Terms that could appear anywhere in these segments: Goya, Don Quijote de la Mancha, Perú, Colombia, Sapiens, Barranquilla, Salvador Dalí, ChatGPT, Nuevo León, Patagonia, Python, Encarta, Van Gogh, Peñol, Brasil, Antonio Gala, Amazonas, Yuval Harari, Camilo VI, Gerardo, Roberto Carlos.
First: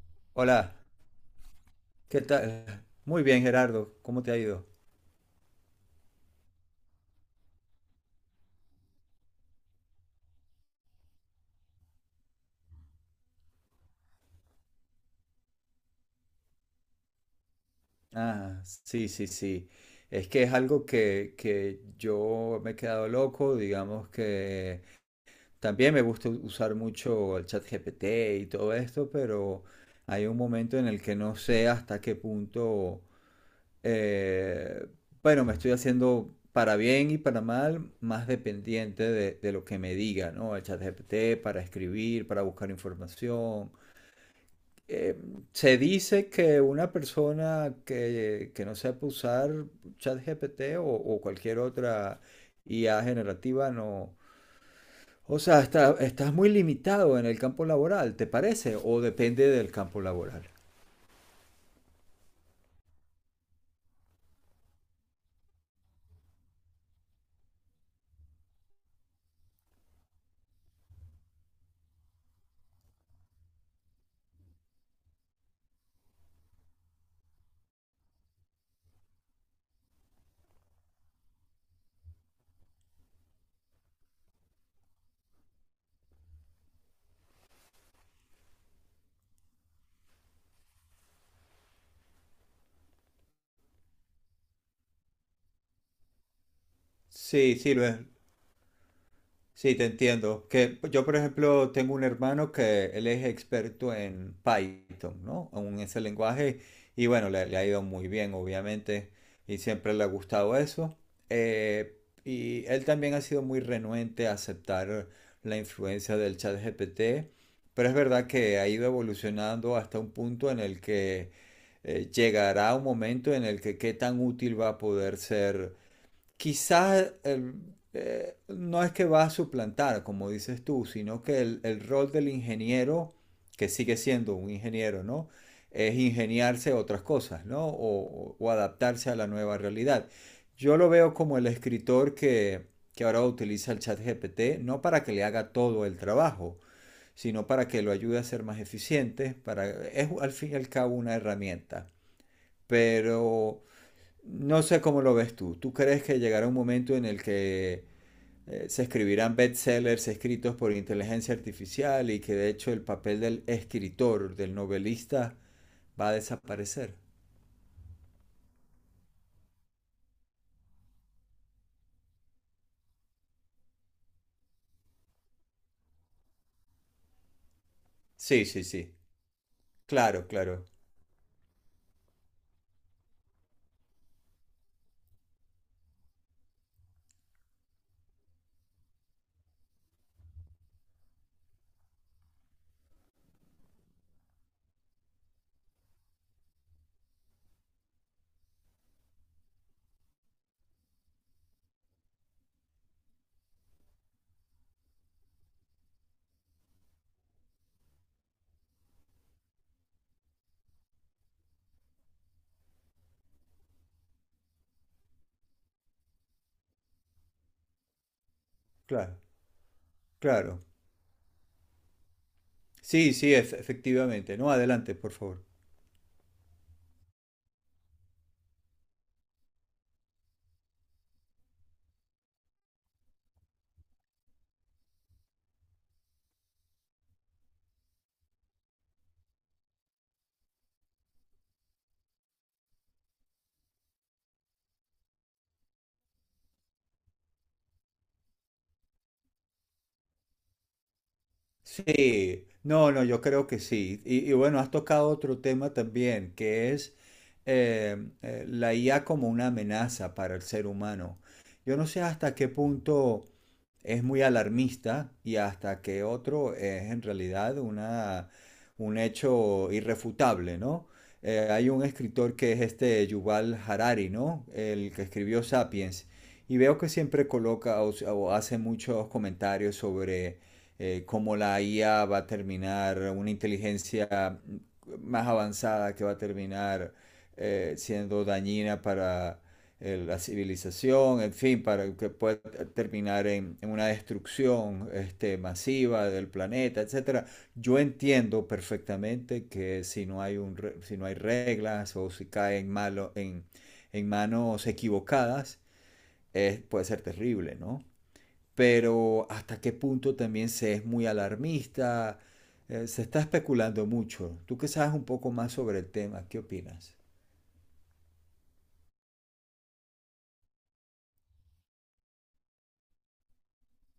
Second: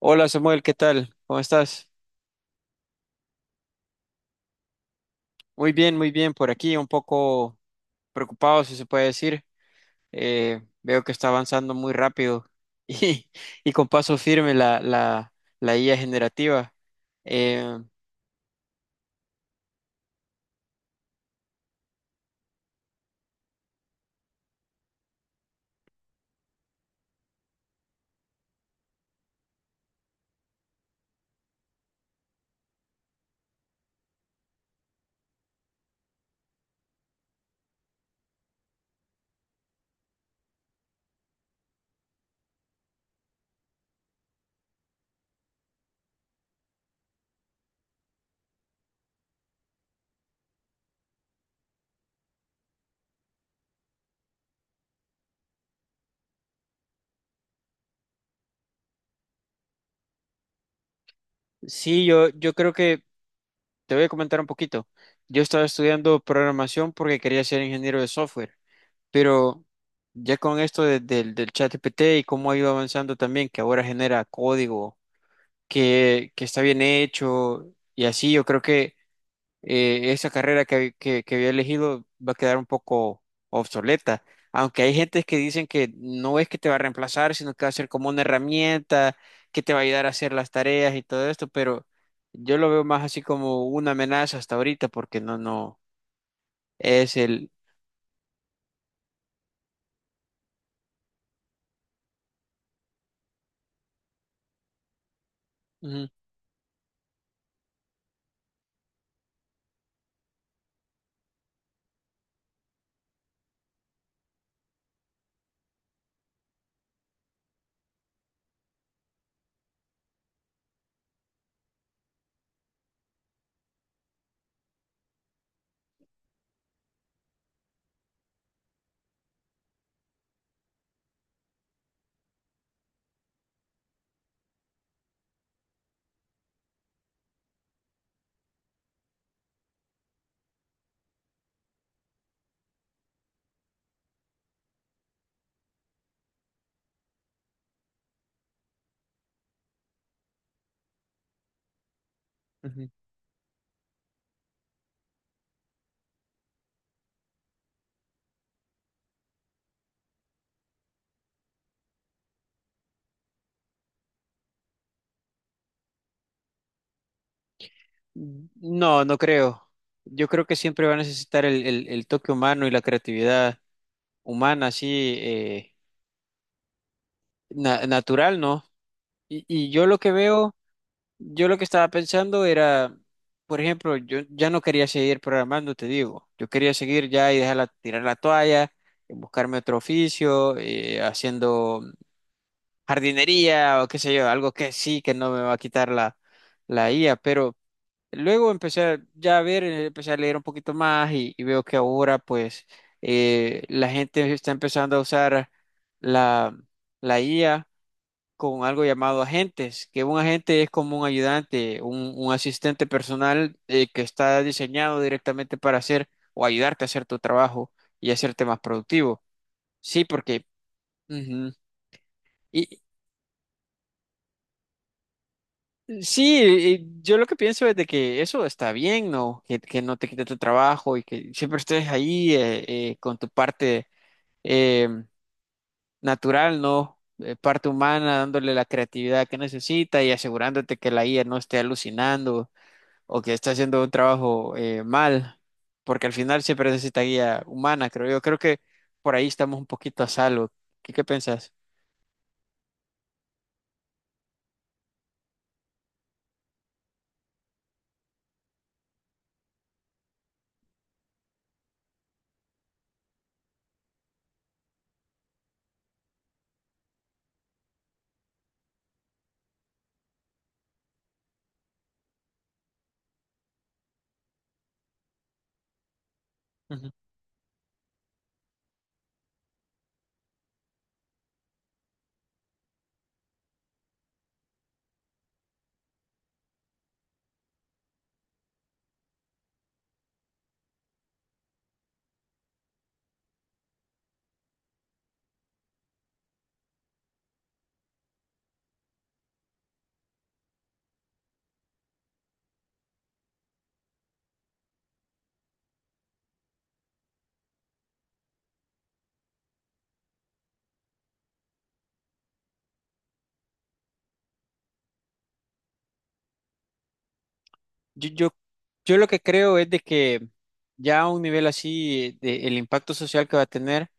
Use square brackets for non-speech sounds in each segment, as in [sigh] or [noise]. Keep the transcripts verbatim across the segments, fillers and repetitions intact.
Hola, Samuel, Hola, ¿qué tal? ¿Cómo estás? ¿qué tal? Muy bien, Gerardo, ¿cómo te ha ido? Muy bien, muy bien, por aquí un poco preocupado, si se puede decir. Eh, veo que está avanzando muy rápido [laughs] y, y con paso firme la, la, la i a generativa. Eh, Ah, sí, sí, sí. Es que es algo que, que yo me he quedado loco, digamos que también me gusta usar mucho el chat G P T y todo esto, pero hay un momento en el que no sé hasta qué punto, eh, bueno, me estoy haciendo para bien y para mal más dependiente de, de lo que me diga, ¿no? El chat G P T para escribir, para buscar información. Eh, Se dice que una persona que, que no sepa usar ChatGPT o, o cualquier otra I A generativa no. O sea, está- estás muy limitado en el campo laboral, ¿te parece? ¿O depende del campo laboral? sí, yo, yo creo que te voy a comentar un poquito. Yo estaba estudiando programación porque quería ser ingeniero de software, pero ya con esto de- del del ChatGPT y cómo ha ido avanzando también, que ahora genera código que, que está bien hecho y así. Yo creo que eh, esa carrera que, que, que había elegido va a quedar un poco obsoleta. Aunque hay gente que dicen que no es que te va a reemplazar, sino que va a ser como una herramienta que te va a ayudar a hacer las tareas y todo esto, pero yo lo veo más así como una amenaza hasta ahorita, porque no, no, es el... Sí, sí, lo es. Sí, te entiendo. Que yo, por ejemplo, tengo un hermano que él es experto en Python, ¿no? En ese Ujú, lenguaje. Y bueno, le, le ha ido muy bien, obviamente. Y siempre le ha gustado eso. Eh, y él también ha sido muy renuente a aceptar la influencia del chat G P T. Pero es verdad que ha ido evolucionando hasta un punto en el que eh, llegará un momento en el que qué tan útil va a poder ser quizás el- eh, no es que va a suplantar, como dices tú, sino que el, el rol del ingeniero, que sigue siendo un ingeniero, ¿no? Es ingeniarse otras cosas, ¿no? O, o- o adaptarse a la nueva realidad. Yo lo veo como el escritor que, que ahora utiliza el chat G P T, no para que le haga todo el trabajo, sino para que lo ayude a ser más eficiente, para, es al fin y al cabo una herramienta. ujú. Pero no sé cómo lo ves tú. ¿Tú crees que llegará un momento en el que eh, se escribirán bestsellers escritos por inteligencia artificial y que de hecho el papel del escritor, del novelista, va a desaparecer? No, no creo. Yo creo que siempre va a necesitar el, el, el toque humano y la creatividad humana, así eh, na- natural, Sí, ¿no? sí, sí. Y, y yo lo que Claro, veo, claro, yo lo que estaba pensando era, por ejemplo, yo ya no quería seguir programando, te digo, yo quería seguir ya y dejar la- tirar la toalla, eh, buscarme otro oficio, eh, haciendo jardinería o qué sé yo, algo que sí, que no me va a quitar la, la i a, pero luego empecé a- ya a ver, eh, empecé a leer un poquito más y, y veo que ahora pues eh, la gente está empezando a usar la, la i a con algo llamado agentes, que un agente es como un ayudante, un, un asistente personal eh, que está diseñado directamente para hacer o ayudarte a hacer tu trabajo y hacerte más claro, productivo. Sí, porque claro. ujú. Y Sí, sí, ef- efectivamente. No, adelante, por favor. sí, y yo lo que pienso es de que eso está bien, ¿no? Que, que no te quite tu trabajo y que siempre estés ahí eh, eh, con tu parte eh, natural, ¿no? Eh, parte humana, dándole la creatividad que necesita y asegurándote que la i a no esté alucinando o que está haciendo un trabajo eh, mal, porque al final siempre necesita guía humana, creo yo. Creo que por ahí estamos un poquito a salvo. ¿Qué, qué pensás? Sí, no, no, yo creo que sí. Y, y bueno, has tocado otro tema también, que es eh, eh, la I A como una amenaza para el ser humano. Yo no sé hasta qué punto es muy alarmista y hasta que otro es en realidad una, un hecho irrefutable, ¿no? Eh, hay un escritor que es este Yuval Harari, ¿no? El que escribió Sapiens. Y veo que Ujú. siempre coloca o, o hace muchos comentarios sobre eh, cómo la I A va a terminar, una inteligencia más avanzada que va a terminar eh, siendo dañina para el, la civilización, en fin, para que pueda terminar en, en una destrucción este, masiva del planeta, etcétera. Yo entiendo perfectamente que si no hay, un, si no hay reglas o si cae en, malo, en, en manos equivocadas, es- puede ser terrible, ¿no? Pero hasta qué punto también se es muy alarmista, eh, se está especulando mucho. Tú que sabes un poco más sobre el tema, ¿qué opinas? Yo, yo, yo lo que creo es de que ya a un nivel así, de- el impacto social que va a tener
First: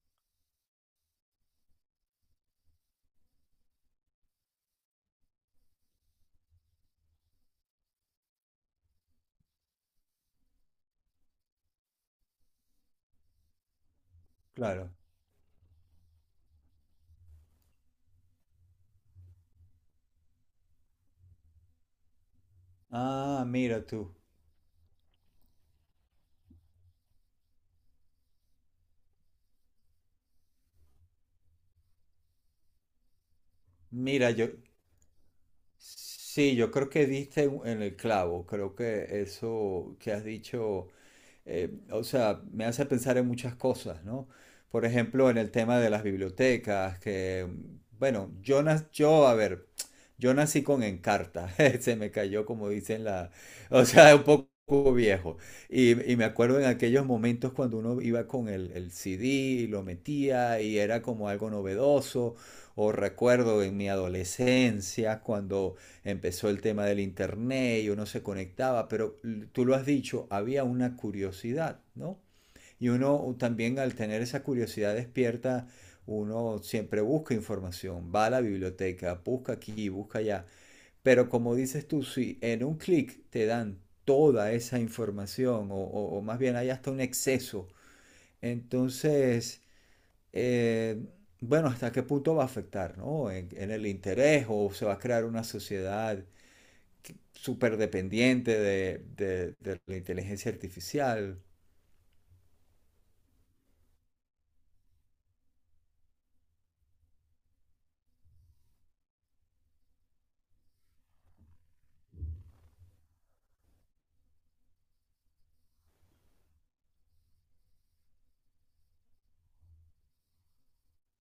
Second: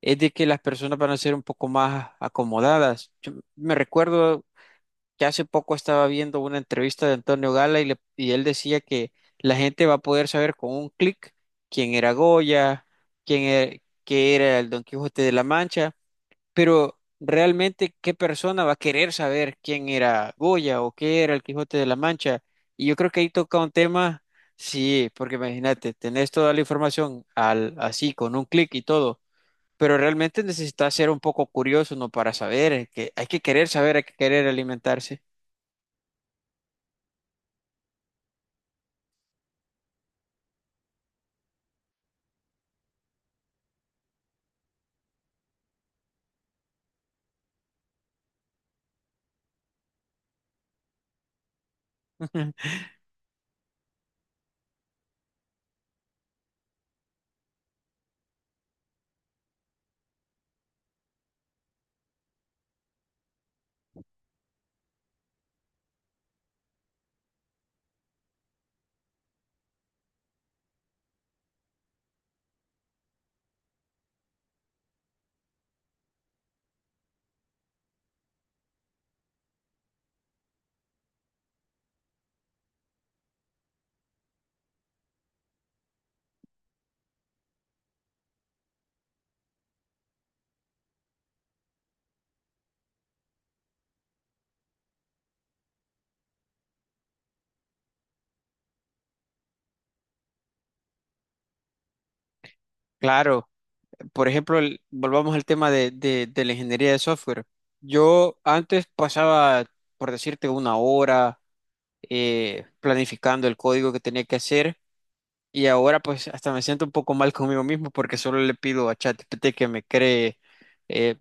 es de que las personas van a ser un poco más acomodadas. Yo me recuerdo que hace poco estaba viendo una entrevista de Antonio Gala y, le- y él decía que la gente va a poder saber con un clic quién era Goya, quién era, qué era el Don Claro. Quijote de la Mancha, pero realmente qué persona va a querer saber quién era Goya o qué era el Quijote de la Mancha. Y yo creo que ahí Ah, toca un mira tú. tema, sí, porque imagínate, tenés toda la información al, así con un clic y todo. Pero realmente necesitas ser un poco curioso, ¿no? Para saber, eh, que hay que querer saber, hay que Mira, querer yo, alimentarse. Sí, yo creo que diste en en el clavo, creo que eso que has dicho, eh, o sea, me hace pensar en muchas cosas, ¿no? Por ejemplo, en el tema de las bibliotecas, que, bueno, yo, nac- yo a ver, yo nací con Encarta, [laughs] se me cayó [laughs] como dicen la, o sea, un poco viejo. Y, y me acuerdo en aquellos momentos cuando uno iba con el, el C D y lo metía y era como algo novedoso. O recuerdo en mi adolescencia cuando empezó el tema del internet y uno se conectaba, pero tú lo has dicho, había una curiosidad, ¿no? Y uno también al tener esa curiosidad despierta, uno siempre busca información, va a la biblioteca, busca aquí, busca allá. Pero como dices tú, si en un clic te dan toda esa información, o, o, o más bien hay hasta un exceso, entonces eh, bueno, ¿hasta qué punto va a afectar, ¿no? En, en el interés o se va a crear una sociedad súper dependiente de, de- de la inteligencia artificial. Claro, por ejemplo, el- volvamos al tema de, de- de la ingeniería de software. Yo antes pasaba, por decirte, una hora eh, planificando el código que tenía que hacer y ahora pues hasta me siento un poco mal conmigo mismo porque solo le pido a ChatGPT que me cree eh,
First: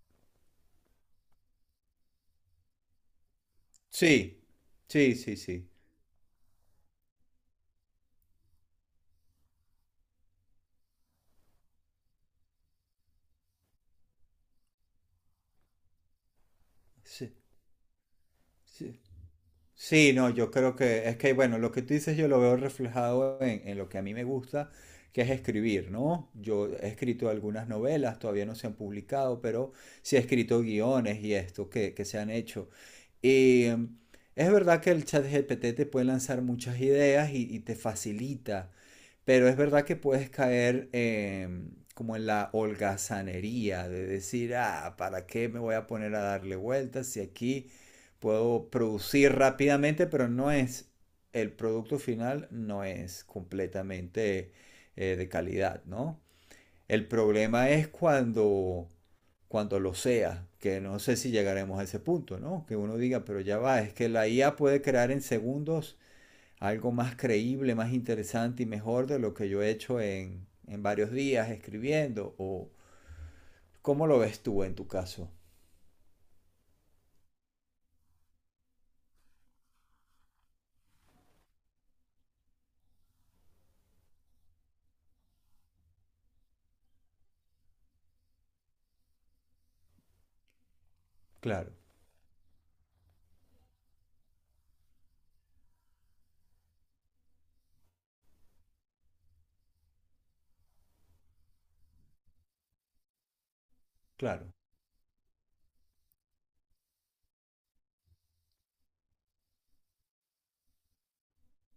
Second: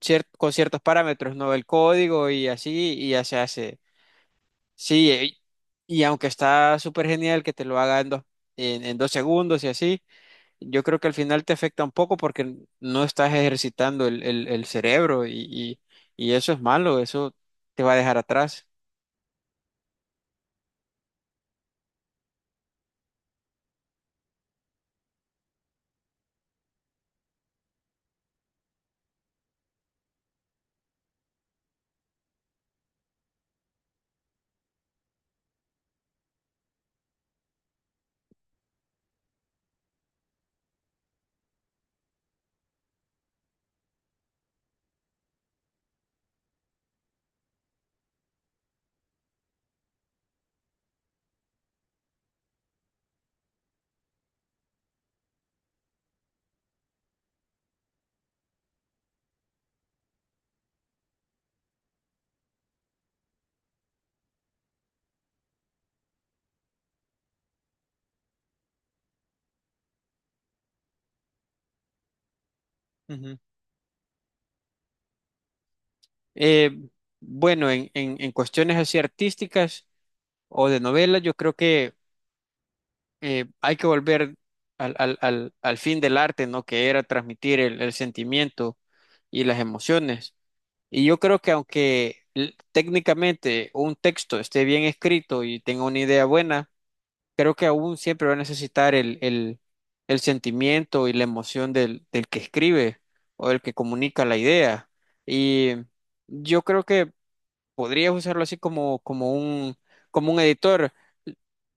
cier- con ciertos parámetros, ¿no? El código y así y ya se hace. Sí, Sí, sí, sí, eh, sí. y aunque está súper genial que te lo haga en dos, en en dos segundos y así. Yo creo que al final te afecta un poco porque no estás ejercitando el, el- el cerebro y, y- y eso es malo, Sí, eso te va a dejar atrás. sí. Sí, no, yo creo que es que, bueno, lo que tú dices yo lo veo reflejado en, en lo que a mí me gusta, que es escribir, ¿no? Yo he escrito algunas novelas, todavía no se han publicado, pero sí he escrito guiones y esto que, que se han hecho. Y em, es verdad que el chat G P T te puede lanzar muchas ideas y, y te facilita, pero es verdad que puedes caer em, como en la holgazanería de decir, ah, ¿para qué me voy a poner a darle vueltas si aquí puedo producir rápidamente, pero no es, el producto final no es completamente eh, de calidad, ¿no? El problema es cuando, cuando lo sea, que no sé si llegaremos a ese punto, ¿no? Que uno diga, pero ya va, es que la I A puede crear en segundos algo más creíble, más interesante y mejor de lo que yo he hecho en, en varios días escribiendo. O, Ujú. ¿cómo lo ves tú en tu caso? Eh, bueno, en, en- en cuestiones así artísticas o de novelas, yo creo que eh, hay que volver al, al- al- al fin del arte, ¿no? Que era transmitir el, el sentimiento y las emociones. Y yo creo que Claro, aunque l- técnicamente un texto esté bien escrito y tenga una idea buena, creo que aún siempre va a necesitar el, el, el sentimiento y la emoción del, del que escribe o del que comunica la claro. idea. Y yo creo que podrías usarlo así como, como un, como un editor,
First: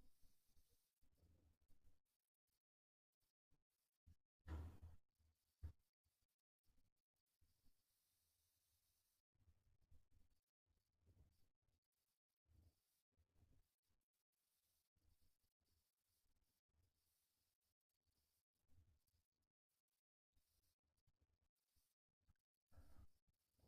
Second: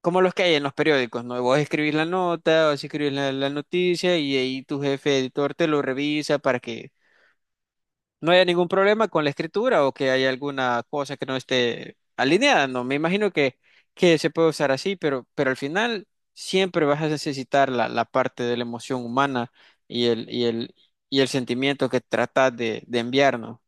como los que hay en los periódicos, ¿no? Vos escribís la nota, vos escribís la, la noticia y ahí tu jefe editor te lo revisa para que no haya ningún problema con la escritura o que haya alguna cosa que no esté alineada. No, me imagino que, que se puede usar así, pero, pero al final siempre vas a necesitar la, la parte de la emoción humana y el, y el, y el sentimiento que tratas de, de enviar, ¿no?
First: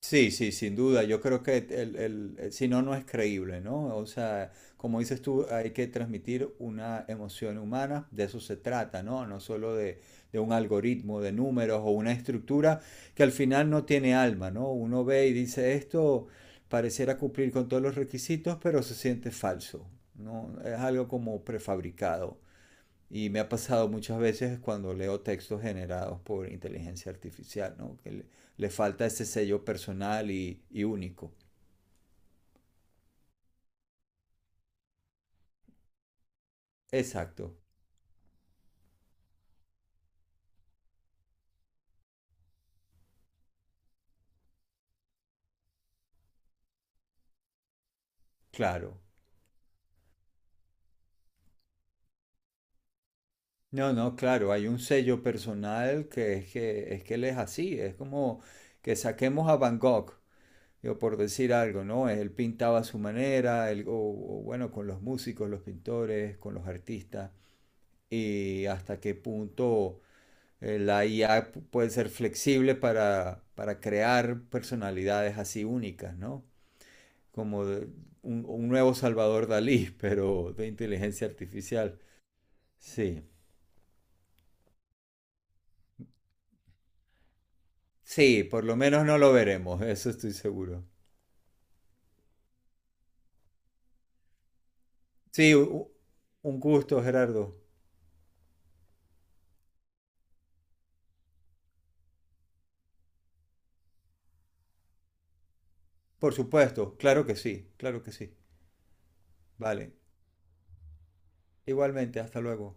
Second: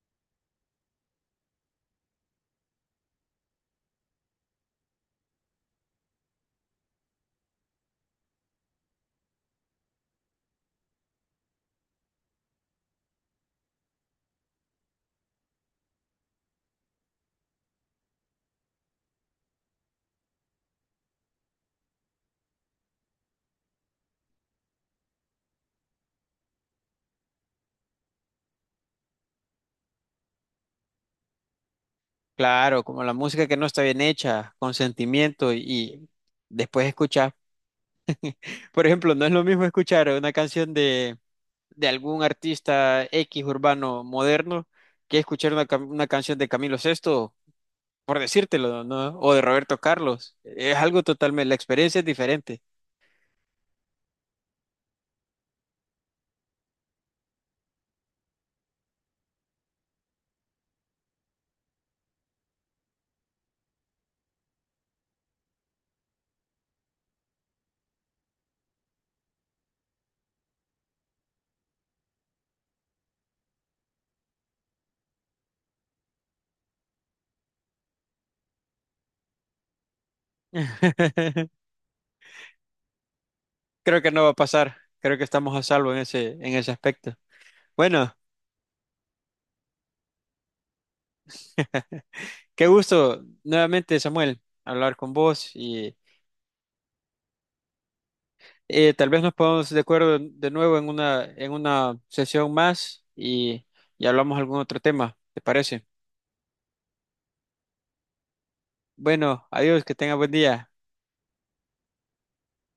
Sí, sí, sin duda. Yo creo que el, el- el- si no, no es creíble, ¿no? O sea, como dices tú, hay que transmitir una emoción humana, de eso se trata, ¿no? No solo de, de un algoritmo de números o una estructura que al final no tiene alma, ¿no? Uno ve y dice, esto pareciera cumplir con todos los requisitos, pero se siente falso, ¿no? Es algo como prefabricado. Y me ha pasado muchas veces cuando leo textos generados por inteligencia artificial, ¿no? Que le, le falta ese sello personal y, y único. Claro, como la música que no está bien hecha, con sentimiento y, y después escuchar. Exacto, Por ejemplo, no es lo mismo escuchar una canción de, de algún artista X urbano moderno que escuchar una, cam- una canción de Camilo sexto por decírtelo, claro. ¿no? O de Roberto Carlos. Es algo totalmente, la experiencia es diferente. No, no, claro, hay un sello personal que es que, es que él es así, es como que saquemos a Van Gogh, digo, por decir algo, ¿no? Él pintaba a su manera, él- o, o bueno, con los músicos, los pintores, con los artistas, y hasta qué punto eh, la I A pu- puede ser flexible para, para crear personalidades así únicas, ¿no? Como de- un, un nuevo Salvador Dalí, [laughs] pero de inteligencia [laughs] artificial. Sí, Creo que no va a pasar. Creo que estamos a salvo en ese, en ese aspecto. Bueno, sí, por lo menos no lo veremos, [laughs] eso estoy seguro. qué gusto nuevamente, Samuel, hablar con vos Sí, u- y un gusto, Gerardo. eh, tal vez nos pongamos de acuerdo de nuevo en una, en una sesión más y, y hablamos algún otro tema, ¿te parece? Por supuesto, claro que sí, claro que sí. Bueno, adiós, Vale, que tenga buen día. igualmente, hasta luego.